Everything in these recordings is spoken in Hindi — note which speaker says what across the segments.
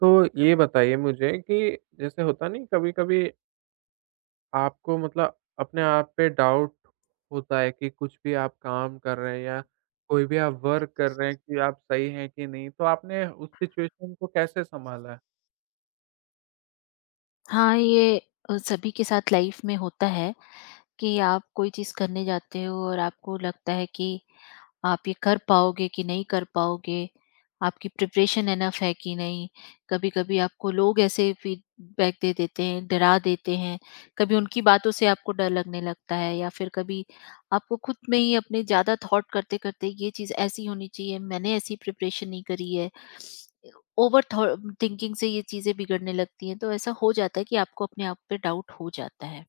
Speaker 1: तो ये बताइए मुझे कि जैसे होता नहीं कभी-कभी आपको मतलब अपने आप पे डाउट होता है कि कुछ भी आप काम कर रहे हैं या कोई भी आप वर्क कर रहे हैं कि आप सही हैं कि नहीं, तो आपने उस सिचुएशन को कैसे सँभाला है?
Speaker 2: हाँ, ये सभी के साथ लाइफ में होता है कि आप कोई चीज़ करने जाते हो और आपको लगता है कि आप ये कर पाओगे कि नहीं कर पाओगे, आपकी प्रिपरेशन इनफ है कि नहीं। कभी-कभी आपको लोग ऐसे फीडबैक दे देते हैं, डरा देते हैं, कभी उनकी बातों से आपको डर लगने लगता है, या फिर कभी आपको खुद में ही अपने ज़्यादा थॉट करते-करते ये चीज़ ऐसी होनी चाहिए, मैंने ऐसी प्रिपरेशन नहीं करी है। ओवर थॉ थिंकिंग से ये चीज़ें बिगड़ने लगती हैं, तो ऐसा हो जाता है कि आपको अपने आप पे डाउट हो जाता है।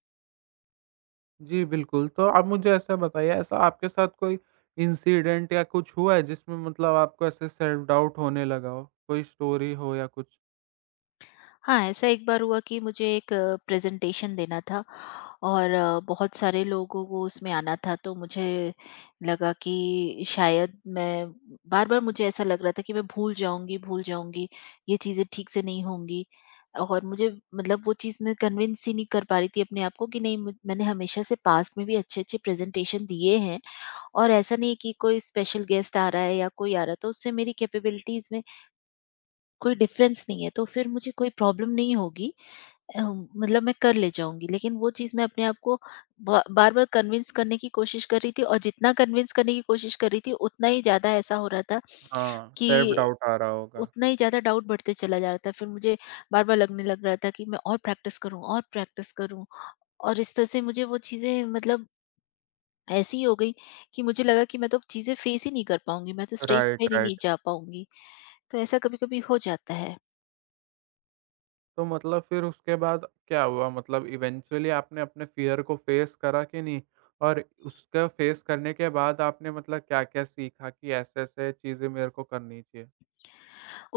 Speaker 1: जी, बिल्कुल। तो आप मुझे ऐसा बताइए ऐसा आपके साथ कोई इंसिडेंट या कुछ हुआ है जिसमें मतलब आपको ऐसे सेल्फ डाउट होने लगा हो? कोई स्टोरी हो या कुछ?
Speaker 2: हाँ, ऐसा एक बार हुआ कि मुझे एक प्रेज़ेंटेशन देना था और बहुत सारे लोगों को उसमें आना था, तो मुझे लगा कि शायद मैं बार-बार मुझे ऐसा लग रहा था कि मैं भूल जाऊँगी, ये चीज़ें ठीक से नहीं होंगी, और मुझे मतलब वो चीज़ मैं कन्विंस ही नहीं कर पा रही थी अपने आप को कि नहीं, म मैंने हमेशा से पास्ट में भी अच्छे-अच्छे प्रेज़ेंटेशन दिए हैं, और ऐसा नहीं है कि कोई स्पेशल गेस्ट आ रहा है या कोई आ रहा है तो उससे मेरी कैपेबिलिटीज़ में कोई डिफ़रेंस नहीं है, तो फिर मुझे कोई प्रॉब्लम नहीं होगी। मतलब मैं कर ले जाऊँगी, लेकिन वो चीज़ मैं अपने आप को ब बार-बार कन्विंस करने की कोशिश कर रही थी, और जितना कन्विंस करने की कोशिश कर रही थी, उतना ही ज़्यादा ऐसा हो रहा था
Speaker 1: हाँ, सेल्फ
Speaker 2: कि
Speaker 1: डाउट आ रहा होगा।
Speaker 2: उतना ही ज़्यादा डाउट बढ़ते चला जा रहा था। फिर मुझे बार-बार लगने लग रहा था कि मैं और प्रैक्टिस करूँ और प्रैक्टिस करूँ, और इस तरह से मुझे वो चीज़ें मतलब ऐसी हो गई कि मुझे लगा कि मैं तो अब चीज़ें फेस ही नहीं कर पाऊँगी, मैं तो स्टेज पे
Speaker 1: राइट,
Speaker 2: ही नहीं
Speaker 1: राइट।
Speaker 2: जा पाऊँगी। तो ऐसा कभी-कभी हो जाता है।
Speaker 1: तो मतलब फिर उसके बाद क्या हुआ? मतलब इवेंचुअली आपने अपने फ़ियर को फ़ेस करा कि नहीं? और उसका फ़ेस करने के बाद आपने मतलब क्या-क्या सीखा कि ऐसे-ऐसे चीज़ें मेरे को करनी चाहिए?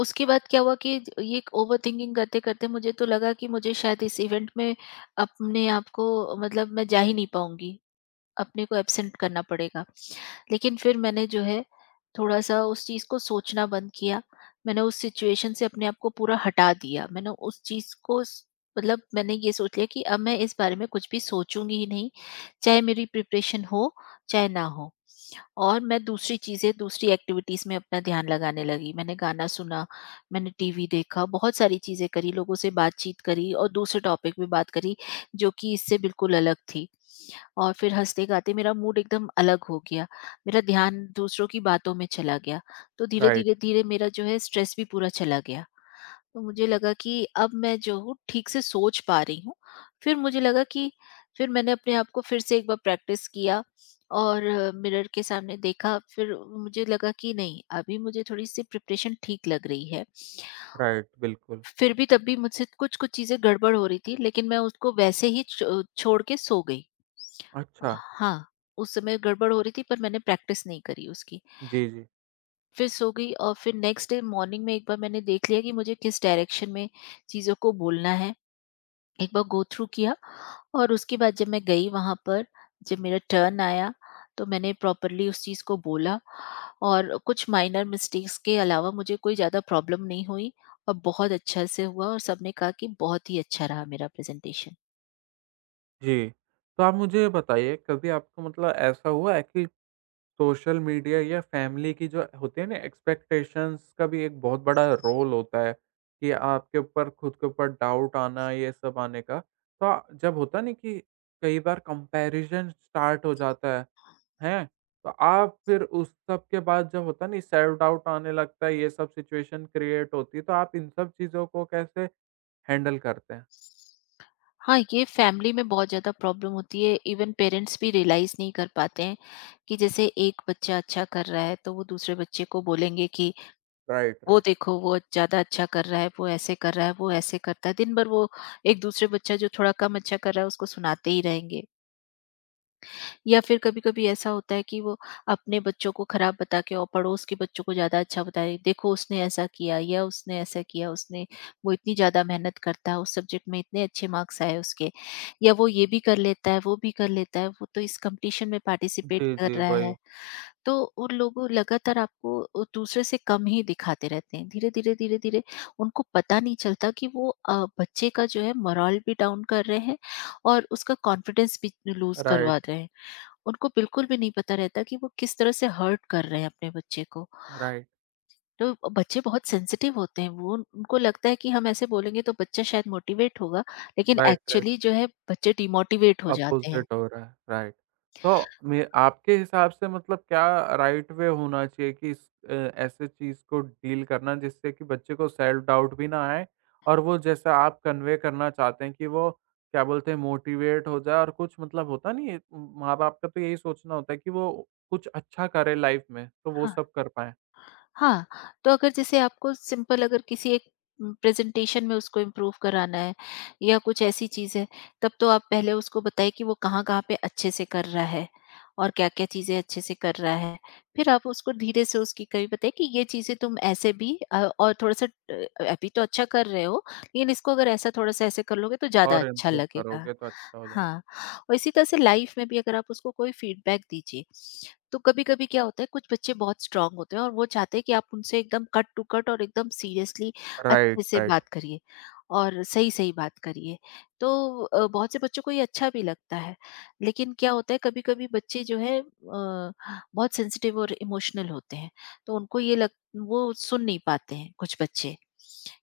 Speaker 2: उसके बाद क्या हुआ कि ये ओवरथिंकिंग करते-करते मुझे तो लगा कि मुझे शायद इस इवेंट में अपने आप को मतलब मैं जा ही नहीं पाऊँगी, अपने को एब्सेंट करना पड़ेगा। लेकिन फिर मैंने जो है थोड़ा-सा उस चीज़ को सोचना बंद किया, मैंने उस सिचुएशन से अपने आप को पूरा हटा दिया। मैंने उस चीज़ को स मतलब मैंने ये सोच लिया कि अब मैं इस बारे में कुछ भी सोचूँगी ही नहीं, चाहे मेरी प्रिपरेशन हो, चाहे ना हो। और मैं दूसरी चीज़ें, दूसरी एक्टिविटीज़ में अपना ध्यान लगाने लगी। मैंने गाना सुना, मैंने टीवी देखा, बहुत सारी चीज़ें करी, लोगों से बातचीत करी और दूसरे टॉपिक पे बात करी, जो कि इससे बिल्कुल अलग थी। और फिर हँसते-गाते मेरा मूड एकदम अलग हो गया। मेरा ध्यान दूसरों की बातों में चला गया। तो
Speaker 1: राइट,
Speaker 2: धीरे-धीरे, धीरे धीरे मेरा जो है स्ट्रेस भी पूरा चला गया। तो मुझे लगा कि अब मैं जो हूँ ठीक से सोच पा रही हूँ। फिर मुझे लगा कि फिर मैंने अपने आप को फिर से एक बार प्रैक्टिस किया और मिरर के सामने देखा, फिर मुझे लगा कि नहीं, अभी मुझे थोड़ी-सी प्रिपरेशन ठीक लग रही है।
Speaker 1: राइट, बिल्कुल।
Speaker 2: फिर भी, तब भी मुझसे कुछ-कुछ चीज़ें गड़बड़ हो रही थी, लेकिन मैं उसको वैसे ही छो छोड़ के सो गई।
Speaker 1: अच्छा,
Speaker 2: हाँ, उस समय गड़बड़ हो रही थी, पर मैंने प्रैक्टिस नहीं करी उसकी।
Speaker 1: जी, जी,
Speaker 2: फिर सो गई, और फिर नेक्स्ट डे मॉर्निंग में एक बार मैंने देख लिया कि मुझे किस डायरेक्शन में चीज़ों को बोलना है, एक बार गो थ्रू किया, और उसके बाद जब मैं गई वहाँ पर, जब मेरा टर्न आया, तो मैंने प्रॉपरली उस चीज़ को बोला, और कुछ माइनर मिस्टेक्स के अलावा मुझे कोई ज़्यादा प्रॉब्लम नहीं हुई, और बहुत अच्छा से हुआ, और सबने कहा कि बहुत ही अच्छा रहा मेरा प्रेज़ेंटेशन।
Speaker 1: जी। तो आप मुझे ये बताइए कभी आपको मतलब ऐसा हुआ है कि सोशल मीडिया या फैमिली की जो होती है ना एक्सपेक्टेशंस का भी एक बहुत बड़ा रोल होता है कि आपके ऊपर खुद के ऊपर डाउट आना ये सब आने का तो जब होता नहीं कि कई बार कंपैरिजन स्टार्ट हो जाता है, हैं? तो आप फिर उस सब के बाद जब होता नहीं सेल्फ डाउट आने लगता है ये सब सिचुएशन क्रिएट होती है तो आप इन सब चीज़ों को कैसे हैंडल करते हैं?
Speaker 2: हाँ, ये फैमिली में बहुत ज़्यादा प्रॉब्लम होती है, इवन पेरेंट्स भी रियलाइज़ नहीं कर पाते हैं कि जैसे एक बच्चा अच्छा कर रहा है, तो वो दूसरे बच्चे को बोलेंगे कि
Speaker 1: राइट,
Speaker 2: वो
Speaker 1: राइट।
Speaker 2: देखो, वो ज़्यादा अच्छा कर रहा है, वो ऐसे कर रहा है, वो ऐसे करता है। दिन भर वो एक दूसरे बच्चा जो थोड़ा कम अच्छा कर रहा है उसको सुनाते ही रहेंगे। या फिर कभी-कभी ऐसा होता है कि वो अपने बच्चों को खराब बता के और पड़ोस के बच्चों को ज़्यादा अच्छा बताए, देखो उसने ऐसा किया या उसने ऐसा किया, उसने वो इतनी ज़्यादा मेहनत करता है, उस सब्जेक्ट में इतने अच्छे मार्क्स आए उसके। या वो ये भी कर लेता है, वो भी कर लेता है, वो तो इस कॉम्पिटिशन में पार्टिसिपेट
Speaker 1: जी,
Speaker 2: कर
Speaker 1: जी,
Speaker 2: रहा
Speaker 1: भाई।
Speaker 2: है। तो उन लोगों लगातार आपको दूसरे से कम ही दिखाते रहते हैं। धीरे-धीरे, धीरे-धीरे उनको पता नहीं चलता कि वो बच्चे का जो है मोरल भी डाउन कर रहे हैं और उसका कॉन्फिडेंस भी लूज़
Speaker 1: राइट,
Speaker 2: करवा रहे हैं। उनको बिल्कुल भी नहीं पता रहता कि वो किस तरह से हर्ट कर रहे हैं अपने बच्चे को।
Speaker 1: राइट,
Speaker 2: तो बच्चे बहुत सेंसिटिव होते हैं। वो उनको लगता है कि हम ऐसे बोलेंगे तो बच्चा शायद मोटिवेट होगा, लेकिन
Speaker 1: राइट, राइट।
Speaker 2: एक्चुअली जो है बच्चे डिमोटिवेट हो जाते हैं।
Speaker 1: अपोज़िट हो रहा है, राइट। तो मे आपके हिसाब से मतलब क्या राइट वे होना चाहिए कि इस ऐसे चीज़ को डील करना जिससे कि बच्चे को सेल्फ डाउट भी ना आए और वो जैसा आप कन्वे करना चाहते हैं कि वो क्या बोलते हैं मोटिवेट हो जाए, और कुछ मतलब होता नहीं है माँ-बाप का तो यही सोचना होता है कि वो कुछ अच्छा करे लाइफ़ में, तो वो
Speaker 2: हाँ।
Speaker 1: सब कर पाएँ।
Speaker 2: हाँ, तो अगर जैसे आपको सिंपल अगर किसी एक प्रेज़ेंटेशन में उसको इम्प्रूव कराना है या कुछ ऐसी चीज़ है, तब तो आप पहले उसको बताइए कि वो कहाँ-कहाँ पे अच्छे से कर रहा है और क्या-क्या चीज़ें अच्छे से कर रहा है। फिर आप उसको धीरे से उसकी कमी बताइए कि ये चीज़ें तुम ऐसे भी और थोड़ा-सा अभी तो अच्छा कर रहे हो, लेकिन इसको अगर ऐसा थोड़ा-सा ऐसे कर लोगे तो ज़्यादा
Speaker 1: और
Speaker 2: अच्छा
Speaker 1: इम्प्रूव
Speaker 2: लगेगा।
Speaker 1: करोगे तो अच्छा हो जाएगा।
Speaker 2: हाँ, और इसी तरह से लाइफ़ में भी अगर आप उसको कोई फीडबैक दीजिए, तो कभी-कभी क्या होता है, कुछ बच्चे बहुत स्ट्रांग होते हैं और वो चाहते हैं कि आप उनसे एकदम कट टू कट और एकदम सीरियसली
Speaker 1: राइट,
Speaker 2: अच्छे से
Speaker 1: राइट,
Speaker 2: बात करिए और सही-सही बात करिए। तो बहुत से बच्चों को ये अच्छा भी लगता है। लेकिन क्या होता है, कभी-कभी बच्चे जो है बहुत सेंसिटिव और इमोशनल होते हैं। तो उनको ये लग वो सुन नहीं पाते हैं कुछ बच्चे,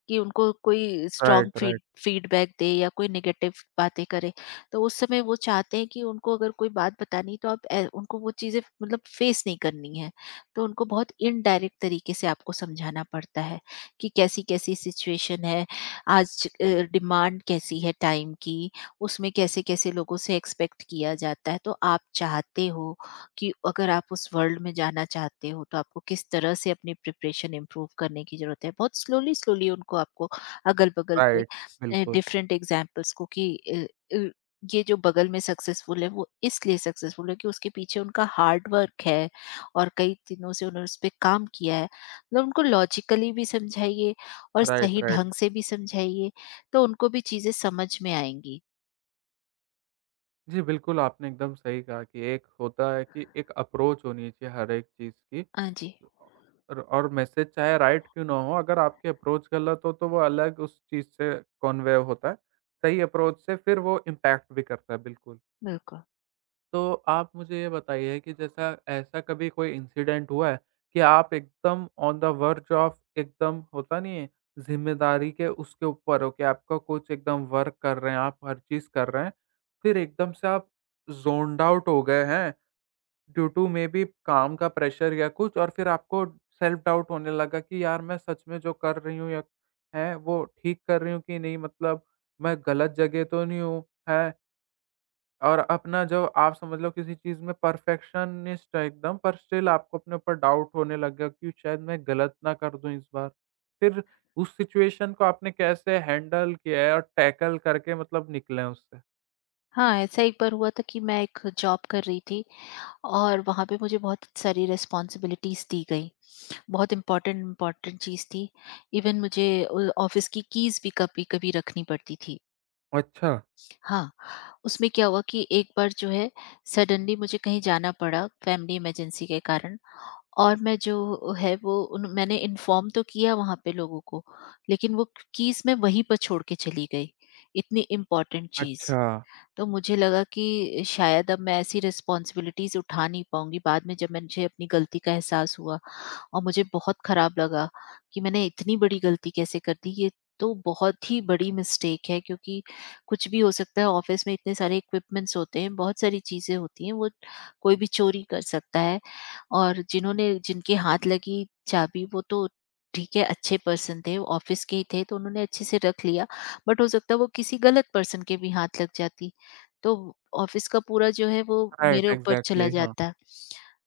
Speaker 2: कि उनको कोई स्ट्रांग
Speaker 1: राइट, राइट,
Speaker 2: फीडबैक दे या कोई नेगेटिव बातें करे, तो उस समय वो चाहते हैं कि उनको अगर कोई बात बतानी है, तो आप उनको वो चीज़ें मतलब फेस नहीं करनी है, तो उनको बहुत इनडायरेक्ट तरीके से आपको समझाना पड़ता है कि कैसी कैसी सिचुएशन है आज, डिमांड कैसी है टाइम की, उसमें कैसे कैसे लोगों से एक्सपेक्ट किया जाता है, तो आप चाहते हो कि अगर आप उस वर्ल्ड में जाना चाहते हो, तो आपको किस तरह से अपनी प्रिपरेशन इम्प्रूव करने की ज़रूरत है, बहुत स्लोली स्लोली उनको आपको अगल बगल
Speaker 1: राइट,
Speaker 2: के
Speaker 1: बिल्कुल।
Speaker 2: डिफरेंट एग्जाम्पल्स को कि ये जो बगल में सक्सेसफुल है वो इसलिए सक्सेसफुल है कि उसके पीछे उनका हार्ड वर्क है और कई दिनों से उन्होंने उस पे काम किया है, मतलब उनको लॉजिकली भी समझाइए और
Speaker 1: राइट,
Speaker 2: सही
Speaker 1: राइट।
Speaker 2: ढंग से भी समझाइए। तो उनको भी चीजें समझ में आएंगी।
Speaker 1: जी, बिल्कुल, आपने एकदम सही कहा कि एक होता है कि एक अप्रोच होनी चाहिए हर एक चीज़ की,
Speaker 2: हाँ जी,
Speaker 1: और मैसेज चाहे राइट क्यों ना हो, अगर आपकी अप्रोच गलत हो, तो वो अलग उस चीज़ से कॉन्वेव होता है। सही अप्रोच से फिर वो इम्पैक्ट भी करता है, बिल्कुल।
Speaker 2: बिल्कुल।
Speaker 1: तो आप मुझे ये बताइए कि जैसा ऐसा कभी कोई इंसिडेंट हुआ है कि आप एकदम ऑन द वर्ज ऑफ एकदम होता नहीं है ज़िम्मेदारी के उसके ऊपर हो कि आपका कुछ एकदम वर्क कर रहे हैं, आप हर चीज़ कर रहे हैं, फिर एकदम से आप ज़ोन्ड आउट हो गए हैं ड्यू टू मे बी काम का प्रेशर या कुछ, और फिर आपको सेल्फ डाउट होने लगा कि यार मैं सच में जो कर रही हूँ या है वो ठीक कर रही हूँ कि नहीं, मतलब मैं गलत जगह तो नहीं हूँ, हैं? और अपना जो आप समझ लो किसी चीज़ में परफेक्शनिस्ट है एकदम, पर स्टिल आपको अपने ऊपर डाउट होने लग गया कि शायद मैं गलत ना कर दूँ इस बार। फिर उस सिचुएशन को आपने कैसे हैंडल किया है और टैकल करके मतलब निकले हैं उससे?
Speaker 2: हाँ, ऐसा एक बार हुआ था कि मैं एक जॉब कर रही थी और वहाँ पे मुझे बहुत सारी रिस्पॉन्सिबिलिटीज दी गई, बहुत इम्पोर्टेंट इम्पोर्टेंट चीज़ थी, इवन मुझे ऑफिस की कीज़ भी कभी कभी रखनी पड़ती थी।
Speaker 1: अच्छा,
Speaker 2: हाँ, उसमें क्या हुआ कि एक बार जो है सडनली मुझे कहीं जाना पड़ा फैमिली इमरजेंसी के कारण, और मैं जो है वो उन मैंने इन्फॉर्म तो किया वहाँ पे लोगों को, लेकिन वो कीज़ मैं वहीं पर छोड़ के चली गई, इतनी इम्पोर्टेंट चीज़।
Speaker 1: अच्छा।
Speaker 2: तो मुझे लगा कि शायद अब मैं ऐसी रिस्पॉन्सिबिलिटीज़ उठा नहीं पाऊँगी। बाद में जब मुझे अपनी गलती का एहसास हुआ और मुझे बहुत ख़राब लगा कि मैंने इतनी बड़ी गलती कैसे कर दी। ये तो बहुत ही बड़ी मिस्टेक है, क्योंकि कुछ भी हो सकता है। ऑफ़िस में इतने सारे इक्विपमेंट्स होते हैं, बहुत सारी चीज़ें होती हैं, वो कोई भी चोरी कर सकता है। और जिन्होंने जिनके हाथ लगी चाबी वो तो ठीक है, अच्छे पर्सन थे, ऑफ़िस के ही थे, तो उन्होंने अच्छे से रख लिया। बट हो सकता है वो किसी गलत पर्सन के भी हाथ लग जाती। तो ऑफिस का पूरा जो है वो
Speaker 1: राइट,
Speaker 2: मेरे ऊपर चला
Speaker 1: एग्ज़ैक्टली, हाँ।
Speaker 2: जाता।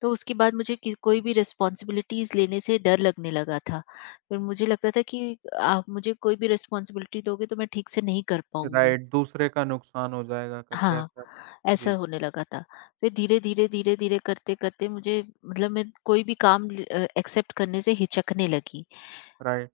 Speaker 2: तो उसके बाद मुझे कि कोई भी रिस्पॉन्सिबिलिटीज़ लेने से डर लगने लगा था। फिर मुझे लगता था कि आप मुझे कोई भी रिस्पॉन्सिबिलिटी दोगे तो मैं ठीक से नहीं कर पाऊँगी।
Speaker 1: राइट, दूसरे का नुकसान हो जाएगा करके
Speaker 2: हाँ,
Speaker 1: ऐसा।
Speaker 2: ऐसा
Speaker 1: जी,
Speaker 2: होने लगा था। फिर धीरे-धीरे, धीरे-धीरे करते-करते मुझे मतलब मैं कोई भी काम एक्सेप्ट करने से हिचकने लगी।
Speaker 1: राइट।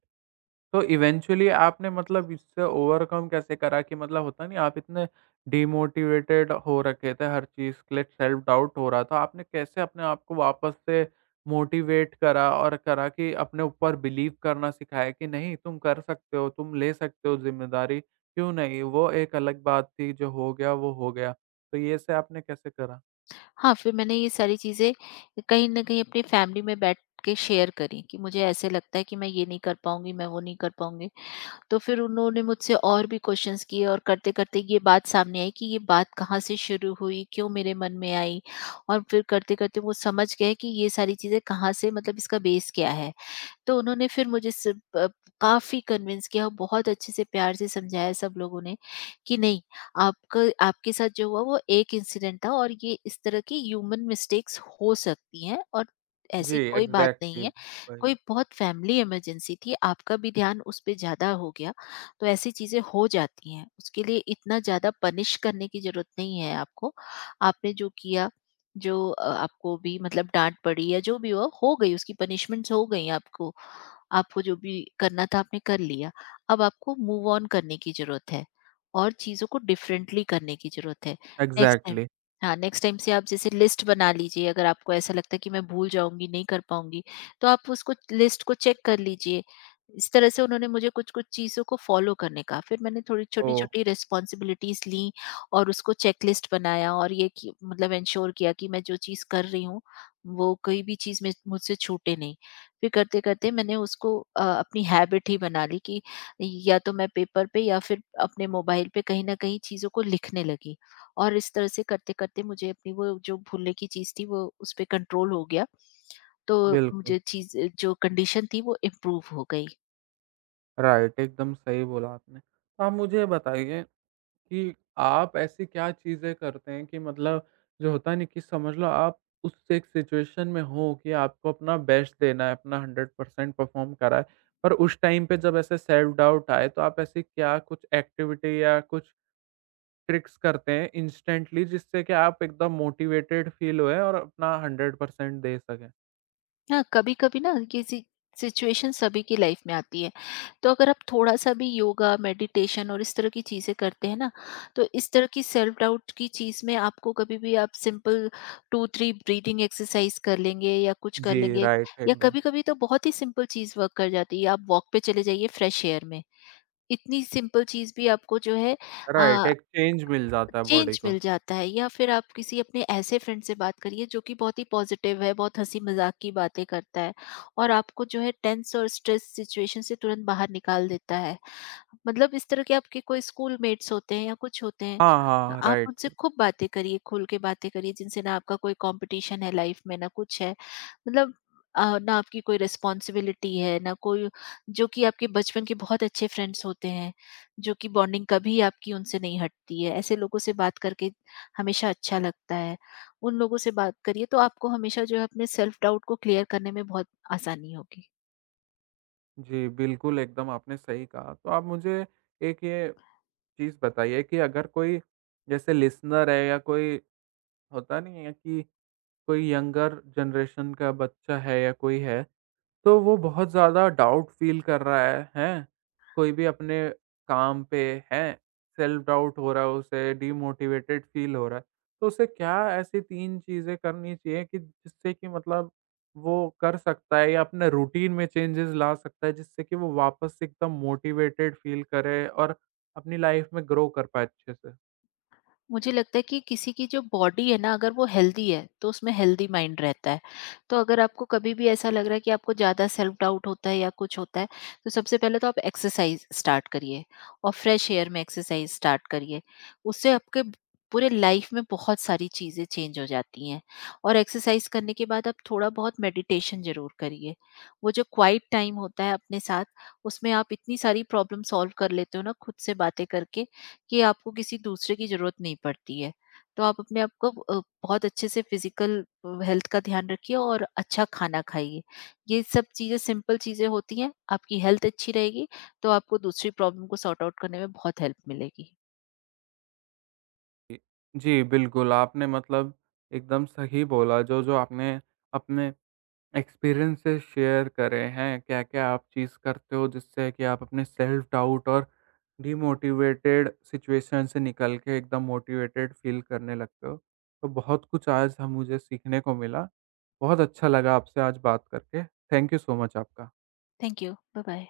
Speaker 1: तो इवेंचुअली आपने मतलब इससे ओवरकम कैसे करा कि मतलब होता नहीं आप इतने डिमोटिवेटेड हो रखे थे, हर चीज़ के लिए सेल्फ डाउट हो रहा था, आपने कैसे अपने आप को वापस से मोटिवेट करा और करा कि अपने ऊपर बिलीव करना सिखाया कि नहीं तुम कर सकते हो, तुम ले सकते हो जिम्मेदारी, क्यों नहीं, वो एक अलग बात थी जो हो गया वो हो गया, तो ये से आपने कैसे करा?
Speaker 2: हाँ, फिर मैंने ये सारी चीज़ें कहीं न कहीं अपनी फैमिली में बैठ के शेयर करी कि मुझे ऐसे लगता है कि मैं ये नहीं कर पाऊँगी, मैं वो नहीं कर पाऊँगी। तो फिर उन्होंने मुझसे और भी क्वेश्चंस किए और करते-करते ये बात सामने आई कि ये बात कहाँ से शुरू हुई, क्यों मेरे मन में आई, और फिर करते-करते वो समझ गए कि ये सारी चीज़ें कहाँ से मतलब इसका बेस क्या है। तो उन्होंने फिर मुझे सिर्फ प काफ़ी कन्विंस किया, और बहुत अच्छे से प्यार से समझाया सब लोगों ने कि नहीं, आपका आपके साथ जो हुआ वो एक इंसिडेंट था, और ये इस तरह की ह्यूमन मिस्टेक्स हो सकती हैं और
Speaker 1: जी,
Speaker 2: ऐसी कोई बात
Speaker 1: एग्जैक्टली।
Speaker 2: नहीं है।
Speaker 1: वही।
Speaker 2: कोई बहुत फैमिली इमरजेंसी थी, आपका भी ध्यान उस पे ज़्यादा हो गया, तो ऐसी चीज़ें हो जाती हैं। उसके लिए इतना ज़्यादा पनिश करने की ज़रूरत नहीं है आपको। आपने जो किया, जो आपको भी मतलब डाँट पड़ी या जो भी हो गई, उसकी पनिशमेंट्स हो गई आपको। आपको जो भी करना था आपने कर लिया। अब आपको मूव ऑन करने की ज़रूरत है और चीज़ों को डिफरेंटली करने की ज़रूरत है। Next time,
Speaker 1: exactly.
Speaker 2: हाँ, नेक्स्ट टाइम से आप जैसे लिस्ट बना लीजिए। अगर आपको ऐसा लगता है कि मैं भूल जाऊँगी, नहीं कर पाऊँगी, तो आप उसको लिस्ट को चेक कर लीजिए। इस तरह से उन्होंने मुझे कुछ-कुछ चीज़ों को फ़ॉलो करने का, फिर मैंने थोड़ी
Speaker 1: ओ,
Speaker 2: छोटी-छोटी रिस्पॉन्सिबिलिटीज़ ली और उसको चेकलिस्ट बनाया, और ये कि मतलब एंश्योर किया कि मैं जो चीज़ कर रही हूँ, वो कोई भी चीज़ में मुझसे छूटे नहीं। फिर करते-करते मैंने उसको अपनी हैबिट ही बना ली कि या तो मैं पेपर पे या फिर अपने मोबाइल पे कहीं न कहीं चीज़ों को लिखने लगी। और इस तरह से करते-करते मुझे अपनी वो जो भूलने की चीज़ थी, वो उस पे कंट्रोल हो गया। तो
Speaker 1: बिल्कुल।
Speaker 2: मुझे चीज़, जो कंडीशन थी, वो इम्प्रूव हो गई।
Speaker 1: राइट, एकदम सही बोला आपने। तो आप मुझे ये बताइए कि आप ऐसी क्या चीज़ें करते हैं कि मतलब जो होता है ना कि समझ लो आप उस एक सिचुएशन में हो कि आपको अपना बेस्ट देना है, अपना 100% परफ़ॉर्म करा है, पर उस टाइम पे जब ऐसे सेल्फ डाउट आए, तो आप ऐसी क्या कुछ एक्टिविटी या कुछ ट्रिक्स करते हैं इंस्टेंटली जिससे कि आप एकदम मोटिवेटेड फ़ील होएँ और अपना 100% दे सकें?
Speaker 2: हाँ, कभी-कभी ना ये सि सिचुएशन सभी की लाइफ में आती है। तो अगर आप थोड़ा-सा भी योगा, मेडिटेशन और इस तरह की चीज़ें करते हैं ना, तो इस तरह की सेल्फ डाउट की चीज़ में आपको, कभी भी आप सिंपल 2-3 ब्रीथिंग एक्सरसाइज कर लेंगे या कुछ कर
Speaker 1: जी,
Speaker 2: लेंगे,
Speaker 1: राइट,
Speaker 2: या
Speaker 1: एकदम।
Speaker 2: कभी-कभी तो बहुत ही सिंपल चीज़ वर्क कर जाती है। आप वॉक पे चले जाइए फ्रेश एयर में। इतनी सिंपल चीज़ भी आपको जो है,
Speaker 1: राइट,
Speaker 2: अ,
Speaker 1: एक चेंज मिल जाता है बॉडी
Speaker 2: चेंज
Speaker 1: को।
Speaker 2: मिल जाता है। या फिर आप किसी अपने ऐसे फ्रेंड से बात करिए जो कि बहुत ही पॉजिटिव है, बहुत हंसी मजाक की बातें करता है और आपको जो है टेंस और स्ट्रेस सिचुएशन से तुरंत बाहर निकाल देता है। मतलब इस तरह के आपके कोई स्कूलमेट्स होते हैं या कुछ होते हैं,
Speaker 1: हाँ,
Speaker 2: तो
Speaker 1: हाँ,
Speaker 2: आप उनसे
Speaker 1: राइट।
Speaker 2: खूब बातें करिए, खुल के बातें करिए, जिनसे ना आपका कोई कॉम्पिटिशन है लाइफ में, ना कुछ है। मतलब ना आपकी कोई रिस्पॉन्सिबिलिटी है, ना कोई, जो कि आपके बचपन के बहुत अच्छे फ्रेंड्स होते हैं, जो कि बॉन्डिंग कभी आपकी उनसे नहीं हटती है। ऐसे लोगों से बात करके हमेशा अच्छा लगता है। उन लोगों से बात करिए, तो आपको हमेशा जो है अपने सेल्फ डाउट को क्लियर करने में बहुत आसानी होगी।
Speaker 1: जी, बिल्कुल, एकदम आपने सही कहा। तो आप मुझे एक ये चीज़ बताइए कि अगर कोई जैसे लिसनर है या कोई होता नहीं है कि कोई यंगर जनरेशन का बच्चा है या कोई है, तो वो बहुत ज़्यादा डाउट फ़ील कर रहा है, हैं? कोई भी अपने काम पे, हैं, सेल्फ डाउट हो रहा है उसे, डीमोटिवेटेड फ़ील हो रहा है। तो उसे क्या ऐसी 3 चीज़ें करनी चाहिए कि जिससे कि मतलब वो कर सकता है या अपने रूटीन में चेंजेज़ ला सकता है जिससे कि वो वापस से एकदम मोटिवेटेड फ़ील करे और अपनी लाइफ़ में ग्रो कर पाए अच्छे से?
Speaker 2: मुझे लगता है कि किसी की जो बॉडी है ना, अगर वो हेल्दी है तो उसमें हेल्दी माइंड रहता है। तो अगर आपको कभी भी ऐसा लग रहा है कि आपको ज़्यादा सेल्फ डाउट होता है या कुछ होता है, तो सबसे पहले तो आप एक्सरसाइज स्टार्ट करिए, और फ्रेश एयर में एक्सरसाइज स्टार्ट करिए। उससे पूरे लाइफ में बहुत सारी चीज़ें चेंज हो जाती हैं। और एक्सरसाइज करने के बाद आप थोड़ा बहुत मेडिटेशन ज़रूर करिए। वो जो क्वाइट टाइम होता है अपने साथ, उसमें आप इतनी सारी प्रॉब्लम सॉल्व कर लेते हो ना खुद से बातें करके, कि आपको किसी दूसरे की ज़रूरत नहीं पड़ती है। तो आप अपने आप को बहुत अच्छे से फिज़िकल हेल्थ का ध्यान रखिए और अच्छा खाना खाइए। ये सब चीज़ें सिंपल चीज़ें होती हैं, आपकी हेल्थ अच्छी रहेगी, तो आपको दूसरी प्रॉब्लम को सॉर्ट आउट करने में बहुत हेल्प मिलेगी।
Speaker 1: जी, जी, बिल्कुल, आपने मतलब एकदम सही बोला, जो आपने अपने एक्सपीरियंसेस शेयर करें हैं, क्या-क्या आप चीज़ करते हो जिससे कि आप अपने सेल्फ डाउट और डीमोटिवेटेड सिचुएशन से निकल के एकदम मोटिवेटेड फील करने लगते हो? तो बहुत कुछ आज हम मुझे सीखने को मिला। बहुत अच्छा लगा आपसे आज बात करके। थैंक यू सो मच आपका।
Speaker 2: Thank you. बाय-बाय।